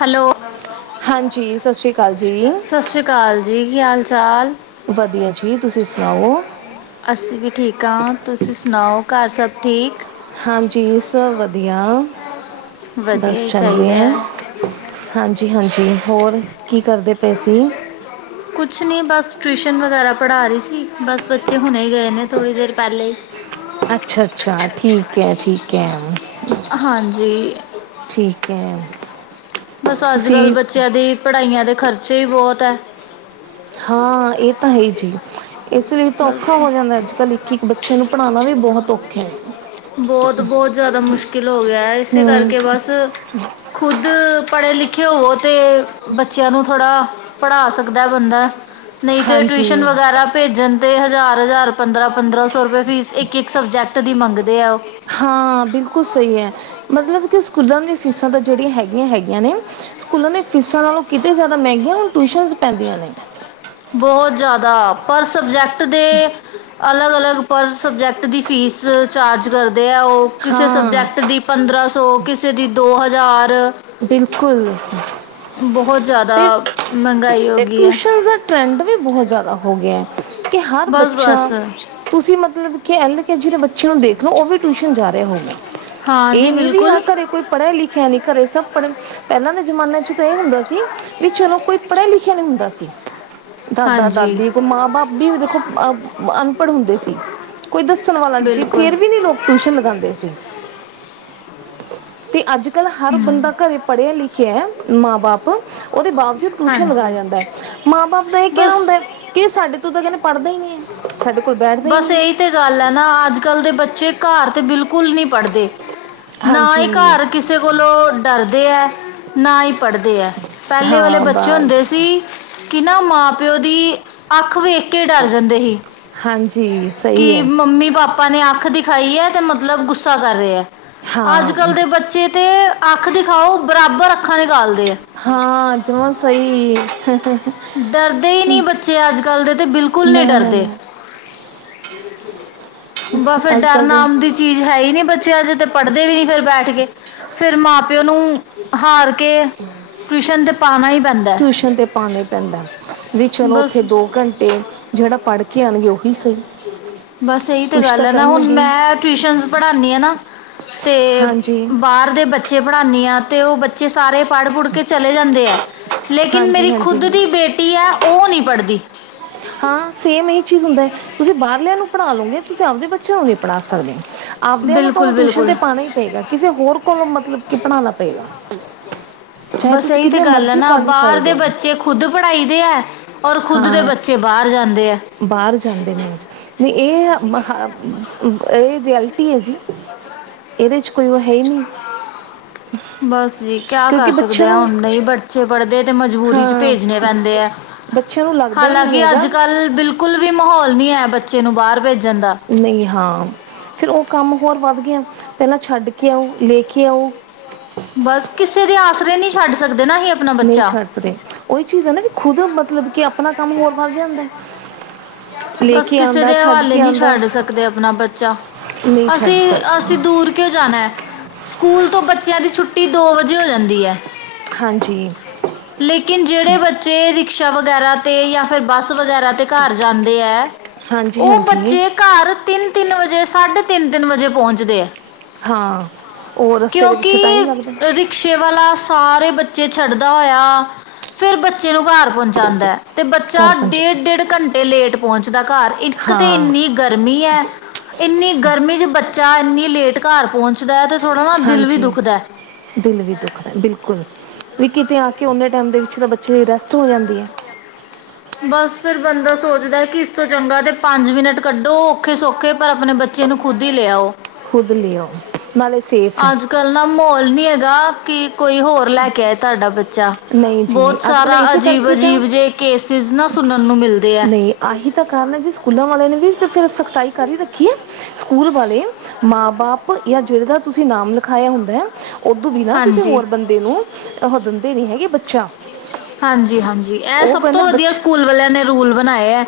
Hello ਹਾਂਜੀ ਸਤਿ ਸ਼੍ਰੀ ਅਕਾਲ ਜੀ ਸਤ ਸ਼੍ਰੀ ਅਕਾਲ ਜੀ। ਕੀ ਹਾਲ-ਚਾਲ? ਵਧੀਆ ਜੀ ਤੁਸੀ ਸੁਨਾਓ? ਅਸੀ ਵੀ ਠੀਕ ਆ। ਤੁਸੀ ਸੁਨਾਓ ਘਰ ਸਭ ਠੀਕ? ਹਾਂਜੀ ਸਭ ਵਧੀਆ ਵਧੀਆ ਬਸ ਹੀ ਚੱਲ ਰਆ ਚਾਹੀਦਾ ਐ। ਹੈ ਹਾਂਜੀ-ਹਾਂਜੀ ਹੋਰ ਕੀ ਕਰਦੇ ਪੇ ਸੀ? ਕੁਛ ਨੀ ਬਸ ਟਿਊਸ਼ਨ ਵਗੈਰਾ ਪੜਾ ਰੀ ਸੀ। ਬਸ ਬੱਚੇ ਹੁਨੇ ਗਏ ਨੇ ਥੋੜੀ ਦੇਰ ਪੈਲੇ ਈ। ਅੱਛਾ-ਅੱਛਾ ਠੀਕ ਐ ਠੀਕ ਐ। ਹਾਂਜੀ। ਠੀਕ ਐ। ਬੱਸ, ਅੱਜ ਕੱਲ ਬੱਚਿਆਂ ਦੀ ਪੜ੍ਹਾਈਆਂ ਦੇ, ਖ਼ਰਚੇ ਹੀ ਬਹੁਤ ਐ। [inaudible] ਹਾਂ ਇਹ ਤਾਂ ਹੈ ਹੀ ਜੀ ਇਸ ਲਈ ਤਾਂ ਔਖਾ ਹੋ ਜਾਂਦਾ ਅੱਜ ਕੱਲ੍ਹ ਇੱਕ ਇੱਕ ਬੱਚੇ ਨੂੰ ਪੜ੍ਹਾਉਣਾ ਵੀ ਬਹੁਤ ਔਖਾ ਹੈ ਬੋਤ- ਬੋਤ [unintelligible] ਜ਼ਿਆਦਾ ਮੁਸ਼ਕਿਲ ਹੋ ਗਿਆ ਆ ਏ। ਇਸੇ ਹਮ ਕਰਕੇ ਬੱਸ ਖੁਦ ਪੜ੍ਹੇ ਲਿਖੇ ਹੋਵੋ। ਤੇ ਬੱਚਿਆਂ ਨੂੰ ਥੋੜ੍ਹਾ ਪੜ੍ਹਾ ਸਕਦਾ ਬੰਦਾ ਨਹੀਂ ਤੇ, ਟਿਊਸ਼ਨ ਹਾਂਜੀ ਵਗੈਰਾ ਭੇਜਣ ਤੇ ਹਜ਼ਾਰ-ਹਜ਼ਾਰ ਪੰਦਰਾਂ-ਪੰਦਰਾਂ ਸੌ ਰੁਪਏ, ਫੀਸ ਇੱਕ-ਇੱਕ ਸਬਜੈਕਟ ਦੀ ਮੰਗਦੇ ਆ। ਉਹ ਹਾਂ ਬਿਲਕੁਲ ਸਹੀ ਐ। ਮਤਲਬ ਕਿ ਸਕੂਲਾਂ ਦੀਆਂ ਫੀਸਾਂ ਤਾਂ ਜਿਹੜੀਆਂ ਹੈਗੀਆਂ-ਹੈਗੀਆਂ ਨੇ ਸਕੂਲਾਂ ਦੇ ਫੀਸਾਂ ਨਾਲੋਂ ਕਿਤੇ ਜ਼ਿਆਦਾ ਮਹਿੰਗੀਆਂ, ਟਿਊਸ਼ਨ ਪੈਂਦੀਆਂ ਨੇ। ਬਹੁਤ ਜ਼ਿਆਦਾ, ਪਰ ਸਬਜੈਕਟ ਦੇ ਅਲਗ -ਅਲਗ ਪਰ ਸਬਜੈਕਟ ਦੀ ਫੀਸ ਚਾਰਜ ਕਰ ਦੇ ਉਹ ਕਿਸੇ ਹਾਂ ਸਬਜੈਕਟ ਦੀ ਪੰਦਰਾਂ ਸੌ, ਕਿਸੇ ਦੀ ਦੋ ਹਜ਼ਾਰ ਬਿਲਕੁਲ। ਬਹੁਤ ਤੇ ਜਾਦਾ, ਮਹਿਗਾਈ ਤੇ ਹੋਗੀ ਐ। ਟਿਊਸ਼ਨ ਦਾ ਟਰੈਂਡ ਵੀ ਬਹੁਤ ਜਾਦਾ ਹੋ ਗਿਆ, ਕਿ ਹਰ ਬਸ ਬਸ ਬੱਚਾ ਤੁਸੀਂ ਮਤਲਬ ਕੇ ਐਲ- ਕੇ- ਜੀ ਦੇ ਬੱਚੇ ਨੂੰ ਦੇਖ ਲੋ, ਉਹ ਵੀ ਟੂਸ਼ਨ ਜਾ ਰਿਆ ਹੋਉਗਾ, ਹਾਂ ਜੀ ਇਹ ਨੀ ਵੀ ਹਾਂ ਬਿਲਕੁਲ ਘਰੇ ਕੋਈ ਪੜ੍ਹਿਆ- ਲਿਖਿਆ ਨੀ ਘਰੇ ਸਭ ਪੜੇ, -ਪਹਿਲਾਂ ਦੇ ਜਮਾਨੇ ਚ ਤਾਂ ਇਹ ਹੁੰਦਾ ਸੀ, ਵੀ ਚਲੋ ਕੋਈ ਪੜਿਆ- ਲਿਖਿਆ ਨੀ ਹੁੰਦਾ ਸੀ। ਦਾਦਾ ਹਾਂਜੀ -ਦਾਦੀ ਕੋਈ ਮਾਂ -ਬਾਪ ਵੀ ਦੇਖੋ, ਅ -ਅਨਪੜ੍ਹ ਹੁੰਦੇ ਸੀ। ਕੋਈ ਦੱਸਣ ਵਾਲਾ ਨੀ ਸੀ, ਬਿਲਕੁਲ ਫੇਰ ਵੀ ਨੀ ਲੋਕ ਟੂਸ਼ਨ ਲਗਾਂਦੇ ਸੀ। ਅੱਜ -ਕੱਲ੍ਹ ਹਰ ਹਮ ਬੰਦਾ ਘਰੇ ਪੜ੍ਹਿਆ - ਲਿਖਿਆ ਐ, ਮਾਂ- ਬਾਪ ਓਦੇ ਬਾਵਜੂਦ ਟੂਸ਼ਨ ਲਗਾਇਆ ਹਾਂਜੀ ਜਾਂਦਾ ਐ। ਮਾਂ ਬਾਪ ਦਾ ਇਹ ਕਹਿਣਾ ਬਸ ਹੁੰਦਾ, ਕਿ ਸਾਡੇ ਤੋਂ ਤਾਂ ਕਹਿੰਦੇ ਪੜ੍ਹਦਾ ਈ ਨੀ ਐ, ਸਾਡੇ ਕੋਲ ਬੈਠਦਾ ਹੀ ਬੱਸ ਨਹੀਂ ਹੈ ਇਹੀ ਤੇ ਗੱਲ ਹੈਨਾ, ਅੱਜ- ਕੱਲ੍ਹ ਦੇ ਬੱਚੇ ਘਰ ਤੇ ਬਿਲਕੁਲ ਨੀ ਪੜ੍ਹਦੇ। ਨਾ ਇਹ ਹਾਂਜੀ ਘਰ ਕਿਸੇ ਕੋਲੋਂ ਡਰਦੇ ਹੈ, ਨਾ ਈ ਪੜ੍ਹਦੇ ਐ। ਪੈਲੇ ਵਾਲੇ ਹਾਂ ਬੱਚੇ ਹੁੰਦੇ ਬਸ ਸੀ ਕਿ ਨਾ ਮਾਂ ਪਿਓ ਦੀ, ਅੱਖ ਵੇਖ ਕੇ ਡਰ ਜਾਂਦੇ ਸੀ। ਹਾਂਜੀ ਕੀ ਸਹੀ ਹੈ ਮੰਮੀ- ਪਾਪਾ ਪਾਪਾ ਨੇ ਅੱਖ ਦਿਖਾਈ ਐ, ਤੇ ਮਤਲਬ ਗੁੱਸਾ ਕਰ ਰਏ ਐ, ਅੱਜ - ਹਾਂ ਕੱਲ ਦੇ ਬੱਚੇ ਤੇ ਅੱਖ ਦਿਖਾਓ, ਬਰਾਬਰ ਅੱਖਾਂ ਨਿਕਾਲਦੇ ਔ। ਹਾਂ ਜਮਾ ਸਹੀ। ਡਰਦੇ ਈ ਨੀ ਬੱਚੇ, ਅੱਜ - ਕੱਲ ਦੇ ਤੇ ਬਿਲਕੁਲ ਨੀ ਨਾ ਨਾ ਡਰਦੇ। ਨਾ ਬੱਸ ਅੱਜ ਡਰ ਕੱਲ ਦੇ ਨਾਮ ਦੀ ਚੀਜ਼ ਹੈ ਈ ਨੀ ਬੱਚਿਆਂ ਚ ਤੇ ਪੜ੍ਹਦੇ ਵੀ ਨੀ, ਫਿਰ ਬੈਠ ਕੇ, ਫਿਰ ਮਾਂ - ਪਿਓ ਨੂੰ ਹਾਰ ਕੇ, ਟੂਸ਼ਨ ਤੇ ਪਾਨਾ ਈ ਪੈਨਦੈ ਟੂਸ਼ਨ ਤੇ ਪਾਨਾ ਈ ਪੈਂਦਾ। ਵੀ ਹੈ। ਚਲੋ, ਬਸ ਉੱਥੇ ਦੋ ਘੰਟੇ, ਜੇੜਾ ਪੜ੍ਹ ਕੇ ਆਣਗੇ ਉਹੀ ਸਹੀ। ਬੱਸ ਇਹੀ ਤਾਂ ਕੁਛ ਗੱਲ ਹੈਨਾ, ਹੁਣ ਕਰਨਗੇ ਮੈਂ ਟਿਯੂਸ਼ਨਸ ਪੜ੍ਹਾਨੀ ਆਨਾ, ਤੇ ਹਾਂਜੀ ਬਾ ਬਾਰ ਦੇ ਬੱਚੇ ਪੜ੍ਹਾਨੀਆਂ ਤੇ, ਉਹ ਬੱਚੇ ਸਾਰੇ ਪੜ੍ਹ- ਪੁੜ੍ਹ ਕੇ ਚਲੇ ਜਾਂਦੇ ਐ। ਲੇਕਿਨ ਹਾਂਜੀ ਮੇਰੀ ਖੁਦ ਹਾਂਜੀ ਦੀ ਬੇਟੀ ਐ, ਉਹ ਨੀ ਪੜ੍ਹਦੀ। ਹਾਂ, ਸੇਮ ਇਹੀ ਚੀਜ਼ ਹੁੰਦਾ ਐ, ਤੁਸੀਂ ਬਾਹਰਲਿਆਂ ਨੂੰ ਪੜ੍ਹਾ ਲੋਗੇ, ਤੁਸੀਂ ਆਪਦੇੇ ਬ ਚਿਆ ਨੂੰ ਨੀ ਪੜ੍ਹਾ ਸਕਦੇ, ਆਵਦਿਆਂ ਨੂੰ ਬਿਲਕੁਲ ਤੋਨੂੰ ਟੂਸ਼ਨ ਬਿਲਕੁਲ ਤੇ ਪਾਨਾ ਈ ਪੇਗਾ, ਕਿਸੇ ਹੋਰ ਕੋਲੋਂ ਮਤਲਬ ਕਿ ਪੜ੍ਹਾਨਾ ਪਏਗਾ। ਚਾਹੇ ਬੱਸ ਤੁਸੀਂ ਏਹੀ ਤੇ ਕਿੰਨੇ ਗੱਲ ਮਰਜ਼ੀ ਐਨਾ, ਬਾਰ ਕੁਆਲੀਫਾਈਡ ਦੇ ਹੋ ਬੱਚੇ ਖੁਦ ਪੜ੍ਹਾਈ ਦੇ ਐ, ਔਰ ਖੁਦ ਦੇ ਬੱਚੇ ਬਾਰ ਜਾਂਦੇ ਐ। ਬਾਰ ਜਾਂਦੇ ਨੇ। ਨੀ ਏਹ ਮ ਹ ਏ ਰਿਐਲਟੀ ਐ ਜੀ। ਏਦੇ ਚ ਕੋਈ ਓ ਹੈ ਈ ਨੀ। ਬਾੱਸ ਜੀ ਕੇਆ ਕਿਉਂਕਿ ਕਰ ਸਕਦੇ ਬੱਚਿਆਂ ਆ ਨੂੰ ਹੁਨ ਨਈ ਬਟ ਬੱਚੇ ਪੜਦੇ ਐ ਤੇ ਮਜਬੂਰੀ ਚ ਹਾਂ ਭੇਜਣੇ ਪੈਂਦੇ ਐ, ਬੱਚਿਆਂ ਨੂੰ ਲੱਗਦਾ ਹੀ ਨਹੀਂ ਹਾਲਾਂਕਿ ਹੈਗਾ ਅੱਜ-ਕੱਲ ਬਿਲ- ਬਿਲਕੁਲ ਵੀ ਮਹੌਲ ਨੀ ਐ ਬੱਚੇ ਨੂੰ ਬਾਰ ਭੇਜਨ ਦਾ। ਨਈ, ਹਾਂ ਫੇਰ ਓ ਕੰਮ ਹੋਰ ਵੱਧ ਗੇਆ, ਪੈਲਾਂ ਛੱਡ ਕੇ ਆਓ, ਲੇਕੇ ਆਓ। ਬਾੱਸ ਕਿਸੇ ਦੇ ਆਸਰੇ ਨੀ ਛਾੱਡ ਸਕਦੇ ਨਾ ਏਹੇ ਨਈ ਛਾੱਡ ਸਕਦੇ, ਓਈ ਚੀਜ਼ ਐ ਨਾ ਵੀ ਖੁਦ ਮਤਲਬ ਕੇ ਆਪਨਾ ਕਾੰਮ ਹੋਰ ਵੱਧ ਜਾਂਦੈ। ਬਾੱਸ ਕਿਸੇ ਦੇ ਹਵਾਲੇ ਨੀ ਛਾੱਡ ਸਕਦੇ ਆਪਨਾ ਬੱਚਾ, ਨਹੀਂ ਅਸੀ ਛੱਡ ਅ ਸਕਦਾ ਅਸੀ ਦੂਰ ਕਯੋ ਜਾਨੈ। ਸਕੂਲ ਤੋ ਬੱਚੇਆਂ ਦੀ ਛੁੱਟੀ ਦੋ ਵਜੇ ਹੋ ਜਾਂਦੀ ਐ। ਹਾਂਜੀ। ਲੇਕਿਨ ਜੇੜੇ ਬੱਚੇ ਰਿਕਸ਼ਾ ਵਗੈਰਾ ਤੇ ਯਾ ਫੇਰ ਬਾੱਸ ਵਗੈਰਾ ਤੇ ਘਾਰ ਜਾਨ ਦੇ ਐ ਹਾਂਜੀ ਓ ਹਾਂਜੀ ਬੱਚੇ ਘਾਰ ਤਿੰਨ-ਤਿੰਨ ਵਜੇ, ਸਾਢੇ ਤਿੰਨ-ਤਿੰਨ ਵਜੇ ਪੋਂਚਦੇ ਐ। ਹਾਂ, ਓ ਰਸਤੇ ਦੇ ਵਿੱਚੋਂ ਕਿਉਂਕਿ ਟਾਈਮ ਲੱਗਦੈ। ਰਿਕਸ਼ੇ ਵਾਲਾ ਸਾਰੇ ਬੱਚੇ ਛੱਡਦਾ ਹੋਏਆ, ਫੇਰ ਬੱਚੇ ਨੂੰ ਘਾਰ ਪੋਂਚਾਂਦੈ। ਤੇ ਘਰ ਬੱਚਾ ਪਹੁੰਚਣ ਡੇੜ-ਡੇੜ ਘੰਟੇ ਲੇਟ ਪੋਂਚਦਾ ਘਾਰ, ਇੱਕ ਤੇ ਹਾਂ ਇੰਨੀ ਗਰਮੀ ਐ, ਇੰਨੀ ਗਰਮੀ ਚ ਬੱਚਾ ਇੰਨੀ ਲੇਟ ਘਾਰ ਪੋਂਚਦੈ ਤੇ ਹਾਂਜੀ, ਦਿਲ ਵੀ ਦੁੱਖਦੈ ਬਿਲਕੁਲ। ਵੀ ਕਿਤੇ ਆ ਕੇ ੳਨੇ ਟਾਈਮ ਦੇ ਵਿੱਚ ਤਾ ਬੱਚੇ ਲਈ ਰੈਸਟ ਹੋ ਜਾਂਦੀ ਐ। ਬਾੱਸ ਫੇਰ ਬੰਦਾ ਸੋਚਦੈ ਕਿ ਇਸ ਤੋਂ ਚੰਗਾ ਤੇ ਪੰਜ ਮਿੰਟ ਕੱਢੋ ਔਖੇ-ਸੌਖੇ, ਪਰ ਆਪਨੇ ਬੱ ਬੱਚੇ ਨੂੰ ਖੁਦ ਈ ਲੇਆਓ। ਖੁਦ ਲੇਆਓ ਨਾਲੇ ਸੇਫ ਏ। ਅੱਜ ਕੱਲ ਨਾ ਮੌਲ ਨੀ ਹਗਾ, ਕਿ ਕੋਈ ਹੋਰ ਲੈ ਕੇ ਆਏ ਤਾੱਡਾ ਬੱਚਾ, ਨਹੀਂ ਜੀ ਨਹੀਂ ਬੋਤ ਅੱਜ ਕੱਲ੍ਹ ਸਾਰਾ ਇਸੇ ਕਰਕੇ ਤਾਂ ਅਜੀਬ-ਅਜੀਬ ਜੇ ਕੇਸਿਸ ਨਾ, ਸੁਨਨ ਨੂੰ ਮਿਲਦੇ ਐ। ਨਹੀਂ ਆਹੀ ਤਾਂ ਕਾਰਨ ਹੈ ਜੀ ਸਕੂਲਾਂ ਵਾਲੇ ਨੇ ਵੀ ਫਿਰ ਸਖਤਾਈ ਕਰ ਈ ਰੱਖੀ ਏ। ਸਕੂਲ ਵਾਲੇ ਮਾਂ-ਬਾਪ ਯਾ ਜਿਦੇ ਦਾ ਤੁਸੀ ਨਾਮ ਲਿਖਵਾਯਾ ਹੁੰਦੈ। ਓੱਦੋ ਵੀ ਨਾ ਕਿਸੇ ਹਾਂਜੀ ਹੋਰ ਬੰਦੇ ਨੂੰ, ਓਹ ਦਿੰਦੇ ਨੀ ਹੈਗੇ ਬੱਚਾ। ਹਾਂਜੀ-ਹਾਂਜੀ ਐ ਉਹ ਸਬ ਕਹਿੰਦੇ ਤੋਂ ਵਦੀਆ ਬੱਚਾ ਸਕੂਲ ਵਾਲੇਆਂ ਨੇ ਰੂਲ ਬਨਾਏ ਐ।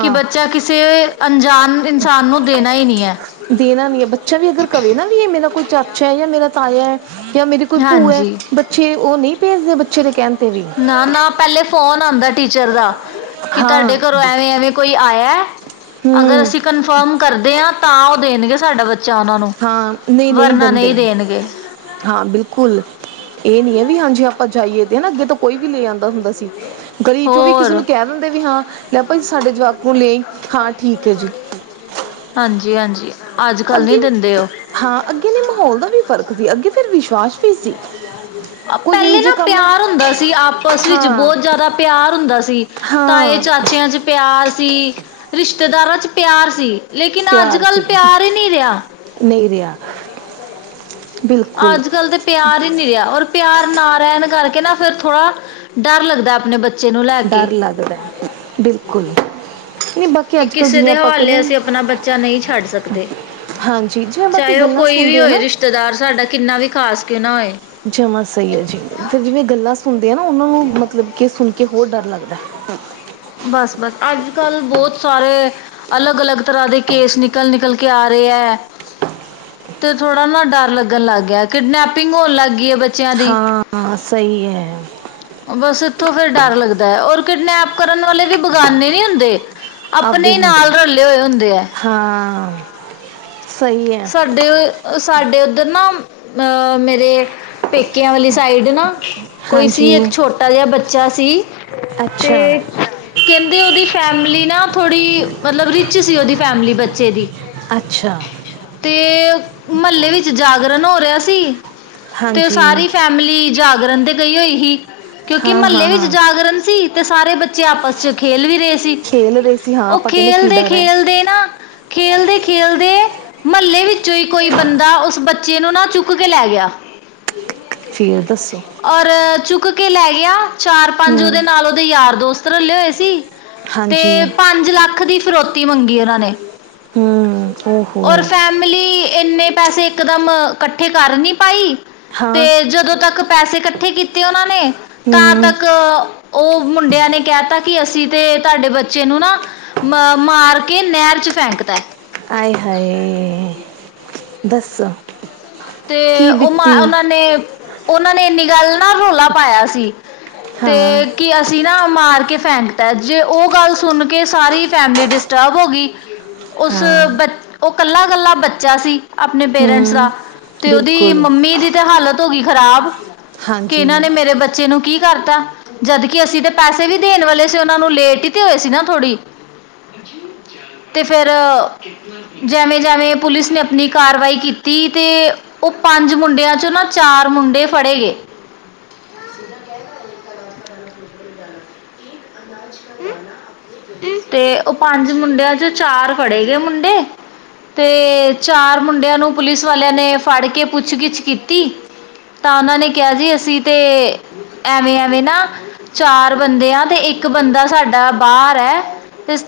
ਕਿ ਬੱਚਾ ਕਿਸੇ ਅਨਜਾਨ ਇਨਸਾਨ ਨੂੰ ਦੇਨਾ ਈ ਨੀ ਐ। ਦੇਨਾ ਵੀ ਐ, ਬੱਚਾ ਵੀ ਅਗਰ ਕਵੇ ਨਾ ਵੀ ਐ ਮੇਰਾ ਕੋਈ ਚਾਚਾ ਐ ਯਾ ਮੇਰਾ ਤਾਯੈ। ਯਾ ਮੇਰੀ ਕੋਈ ਭੂਐ, ਹਾਂਜੀ ਬੱਚੇ ਓ ਨੀ ਪੇਜ਼ਦੇ ਬੱਚੇ ਦੇ ਕੈਨ ਤੇ ਵੀ। ਨਾ-ਨਾ ਪੈਲੇ ਫੋਨ ਆਂਦੈ ਟੀਚਰ ਦਾ ਕਿ ਹਾਂ ਤਾਡੇ ਘਰੋਂ ਐਵੇਂ-ਐਵੇਂ ਕੋਈ ਆਯੈ। ਅਗਰ ਹਮ ਅਸੀ ਕਨਫਰਮ ਕਰਦੇ ਆਂ, ਤਾਂ ਓ ਦੇਨਗੇ ਸਾਡਾ ਬੱਚਾ ਓਨਾਂ ਨੂੰ ਹਾਂ, ਨਈ-ਨਈ ਵਰਨਾ ਦਿੰਦੇ। ਨਹੀਂ ਦੇਣਗੇ ਹਾਂ ਬਿਲਕੁਲ, ਏ ਨੀ ਐ ਵੀ ਹਾਂਜੀ ਆਪਾਂ ਜਾਈਏ ਤੇ ਹਨਾ ਅੱਗੇ ਤੋਂ ਕੋਈ ਵੀ ਲੈ ਆਂਦਾ ਹੁੰਦਾ ਸੀ। ਗਲੀ ਚੋਂ ਵੀ ਕਿਸੇ ਹੋਰ ਨੂੰ ਕੈ ਦਿੰਦੇ ਵੀ ਹਾਂ ਲੈ ਪਈ ਸਾਡੇ ਜਵਾਕ ਨੂੰ ਲੇਆਈਂ ਹਾਂ, ਠੀਕ ਹੈ ਜੀ। ਹਾਂਜੀ-ਹਾਂਜੀ, ਅੱਜ-ਕੱਲ ਨੀ ਅੱਗੇ ਦਿੰਦੇ ਓ। ਹਾਂ, ਅੱਗੇ ਨਈ ਮਾਹੌਲ ਦਾ ਵੀ ਫ਼ਰਕ ਸੀ, ਅੱਗੇ ਫੇਰ ਵਿਸ਼ਵਾਸ ਵੀ ਸੀ। ਕੋਈ ਇਹੋ ਪੈਲੇ ਜਿਹੇ ਨਾ ਕੰਮ ਪੇਆਰ ਹੁੰਦਾ ਸੀ ਆਪਸ ਵਿੱਚ ਹਾਂ ਬੋਤ ਜਾਦਾ ਪੇਆਰ ਹੁੰਦਾ ਸੀ। ਤਾਏ, ਹਾਂ ਚਾਚੇਆਂ ਚ ਪੇਆਰ ਸੀ ਰਿਸ਼ਤੇਦਾਰਾਂ ਚ ਪੇਆਰ ਸੀ ਲੇਕਿਨ ਅੱਜ-ਕੱਲ ਪੇਆਰ ਈ ਨੀ ਰੇਆ। ਨਈ ਰੇਆ। ਅੱਜ-ਕੱਲ ਤੇ ਪਿਆਰ ਈ ਨੀਂ ਰਿਆ, ਔਰ ਪਿਆਰ ਨਾ ਰੈਣ ਕਰਕੇ ਨਾਂ ਫਿਰ ਥੋੜਾ, ਡਰ ਲੱਗਦਾ ਆਪਣੇ ਬੱਚੇ ਨੂੰ ਲੈ ਕੇ ਡਰ ਲੱਗਦਾ ਬਿਲਕੁਲ। ਬਾਕੀ ਕਿ ਅੱਜ ਕੱਲ੍ਹ ਕਿਸੇ ਜਿਵੇਂ ਦੇ ਆਪਾਂ ਕਹਿੰਦੇ ਹਵਾਲੇ ਅਸੀਂ ਆਪਣਾ ਬੱਚਾ ਨਈਂ ਛੱਡ ਸਕਦੇ। ਹਾਂਜੀ, ਜਿਵੇਂ ਬਾਕੀ ਚਾਹੇ ਉਹ ਗੱਲਾਂ ਕੋਈ ਵੀ ਸੁਣਦੇ ਏ ਹੋਏ ਨਾਂ ਰਿਸ਼ਤੇਦਾਰ ਸਾਡਾ ਕਿੰਨਾ ਵੀ ਖਾਸ ਕਿਉਂ ਨਾਂ ਹੋਏ। ਜਮਾਂ ਸਈ ਐ ਜੀ। ਫੇਰ ਜਿਵੇਂ ਗੱਲਾਂ ਸੁਣਦੇ ਆਂ ਨਾ, ਓਨਾਂ ਨੂੰ ਮਤਲਬ ਕੇ ਸੁਣ ਕੇ ਹੋਰ ਡਰ ਲੱਗਦਾ। ਬਸ-ਬਸ ਅੱਜ-ਕਲ ਬੋਤ ਸਾਰੇ ਅਲੱਗ-ਅਲੱਗ ਤਰ੍ਹਾਂ ਦੇ ਕੇਸ ਨਿਕਲ-ਨਿਕਲ ਕੇ ਆ ਰੇ ਐ। ਤੇ ਥੋੜਾ ਨਾਂ ਡਰ ਲੱਗਣ ਲੱਗ ਗਿਆ। ਕਿਡਨੈਪਿੰਗ ਹੋਣ ਲੱਗ ਗਈਏ ਬਚ ਹਾਂ, ਸਈ ਐ। ਬਸ ਇੱਥੋਂ ਫਿਰ ਡਰ ਲੱਗਦਾ ਐ, ਔਰ ਕਿਡਨੈਪ ਕਰਨ ਵਾਲੇ ਵੀ ਬਗਾਨੇ ਨੀਂ ਹੁੰਦੇ। ਆਪਦੇ ਆਪਣੇ ਈ ਹੁੰਦੇ ਨਾਲ ਰਲੇ ਹੋਏ ਹੁੰਦੇ ਐ। ਹਾਂ, ਸਈ ਐ। ਡ, ਸਾਡੇ ਉੱਧਰ ਨਾਂ ਅਹ ਮੇਰੇ ਪੇਕਿਆਂ ਵਾਲੀ ਸਾਈਡ ਨਾ ਕੋਈ ਹਾਂਜੀ ਸੀ ਇੱਕ ਛੋਟਾ ਜਿਆ ਬੱਚਾ ਸੀ ਤੇ ਅੱਛਾ ਕੈਂਦੇ ਓਦੀ ਫੈਮਿਲੀ ਨਾਂ ਥੋੜੀ ਮਤਲਬ ਰਿੱਚ ਸੀ, ਓਦੀ ਫੈਮਿਲੀ ਬੱਚੇ ਦੀ। ਅੱਛਾ। ਤੇ ਮੱਲੇ ਵਿੱਚ ਜਾਗਰਣ ਹੋ ਰਿਆ ਸੀ ਤੇ ਹਾਂਜੀ ਸਾਰੀ ਫੈਮ ਮਲੀ ਜਾਗਰਨ ਤੇ ਗਈ ਹੋਈ ਹੀ ਕਿਉਂਕਿ ਹਾਂ ਮੱਲੇ ਹਾਂ ਵਿੱਚ ਹਾਂ ਜਾਗਰਨ ਸੀ ਤੇ ਸਾਰੇ ਬੱਚੇ ਆਪਸ ਚ ਖੇਲ ਵੀ ਰੇ ਸੀ। ਖੇਲ ਰਹੇ ਸੀ ਹਾਂ ਓ ਆਪਾਂ ਕਹਿੰਦੇ ਕੀ ਡਰ ਹੈ ਖੇਲਦੇ-ਖੇਲਦੇ ਨਾਂ ਖੇਲਦੇ-ਖੇਲਦੇ ਮੁਹੱਲੇ ਵਿੱਚੋਂ ਈ ਕੋਈ ਬੰਦਾ ਉਸ ਬੱਚੇ ਨੂੰ ਨਾਂ ਚੁੱਕ ਕੇ ਲੈ ਗਿਆ। ਫੇਰ ਦੱਸੋ ਔਰ ਚੁੱਕ ਕੇ ਲੈ ਗਿਆ, ਚਾਰ-ਪੰਜ ਓਦੇ ਹੂੰ ਨਾਲ ਓ ਦੇ ਯਾਰ ਦੋਸਤ ਰਲੇ ਹੋਏ ਸੀ ਤੇ ਹਾਂਜੀ ਪੰਜ ਲੱਖ ਦੀ ਫਰੋਤੀ ਮੰਗੀ ਓਨਾਂ ਨੇ। ਹਂ। ਔਰ ਫੈਮਲੀ ਏਨੇਂ ਪੈਸੇ ਇਕਦਮ ਕੱਠੇ ਕਰ ਨੀਂ ਪਾਈ ਤੇ ਹਾਂ ਜਦੋਂ ਤੱਕ ਪੈਸੇ ਕੱਠੇ ਕੀਤੇ ਓਨਾਂ ਨੇ ਤਾਂ ਹੂੰ ਤੱਕ ਓ ਮੁੰਡਿਆਂ ਨੇ ਕੈ ਤਾ ਕਿ ਅਸੀਂ ਤੇ ਤਾਡੇ ਬੱਚੇ ਨੂੰ ਨਾਂ ਮ ਮਾਰ ਕੇ ਨਹਿਰ ਚ ਫੈਂਕਤਾ। ਆਏ ਹਾਏ! ਦੱਸੋ? ਤੇ ਓ ਮਾ ਓਨਾਂ ਨੇ ਓਨਾਂ ਨੇਂ ਏਨੀਂ ਗੱਲ ਨਾਂ ਰੌਲਾ ਪਾਇਆ ਸੀ ਤੇ ਹਾਂ ਕੀ ਅਸੀ ਸੀ ਨਾਂ ਮਾਰ ਕੇ ਫੈਂਕਤਾ ਜੇ ਓ ਗੱਲ ਸੁਣ ਕੇ ਸਾਰੀ ਫੈਮਿਲੀ ਡਿਸਟਰਬ ਹੋ ਗੀ ਉਸ ਹਾਂ ਬਚ ਓ ਕੱਲਾ-ਕੱਲਾ ਬੱਚਾ ਸੀ ਆਪਣੇ ਪੇਰੈਂਟਸ ਦਾ। ਹੂੰ ਤੇ ਓਦੀ ਬਿਲਕੁਲ ਮੰਮੀ ਦੀ ਤੇ ਹਾਲਤ ਹੋ ਗੀ ਖ਼ਰਾਬ ਕਿ ਏਨਾਂ ਹਾਂਜੀ ਨੇ ਮੇਰੇ ਬੱਚ ਚੇ ਨੂੰ ਕੀ ਕਰਤਾ ਜਦਕਿ ਅਸੀਂ ਤੇ ਪੈਸੇ ਵੀ ਦੇਣ ਵਾਲੇ ਸੀ ਓਨਾਂ ਨੂੰ ਲੇਟ ਈ ਤੇ ਹੋਏ ਸੀ ਨਾ ਥੋੜੀ ਤੇ ਫਿਰ ਜੇਵੇਂ ਜੇਵੇਂ ਪੁਲਿਸ ਨੇ ਆਪਣੀ ਕਾਰਵਾਈ ਕੀਤੀ ਤੇ ਓ ਪੰਜ ਮੁੰਡਿਆਂ ਚੋਂ ਨਾ ਚਾਰ ਮੁੰਡੇ ਫੜੇ ਗੇ। [inaudible] [inaudible] ਤੇ ਓ ਪੰਜ ਮੁੰਡਿਆਂ ਚੋਂ ਚਾਰ ਫੜੇ ਗਏ ਮੁੰਡੇ ਤੇ ਚਾਰ ਮੁੰਡਿਆਂ ਨੂੰ ਪੁਲਿਸ ਵਾਲਿਆਂ ਨੇ ਫੜ ਕੇ ਪੁੱਛਗਿੱਛ ਕੀਤੀ। ਤਾਂ ਉਹਨਾਂ ਨੇ ਕਿਆ ਸੀ, ਅਸੀਂ ਤੇ ਐਵੇਂ-ਐਵੇਂ ਨਾ ਚਾਰ ਬੰਦੇ ਆ, ਤੇ ਇੱਕ ਬੰਦਾ ਸਾਡਾ ਬਾਹਰ ਐ।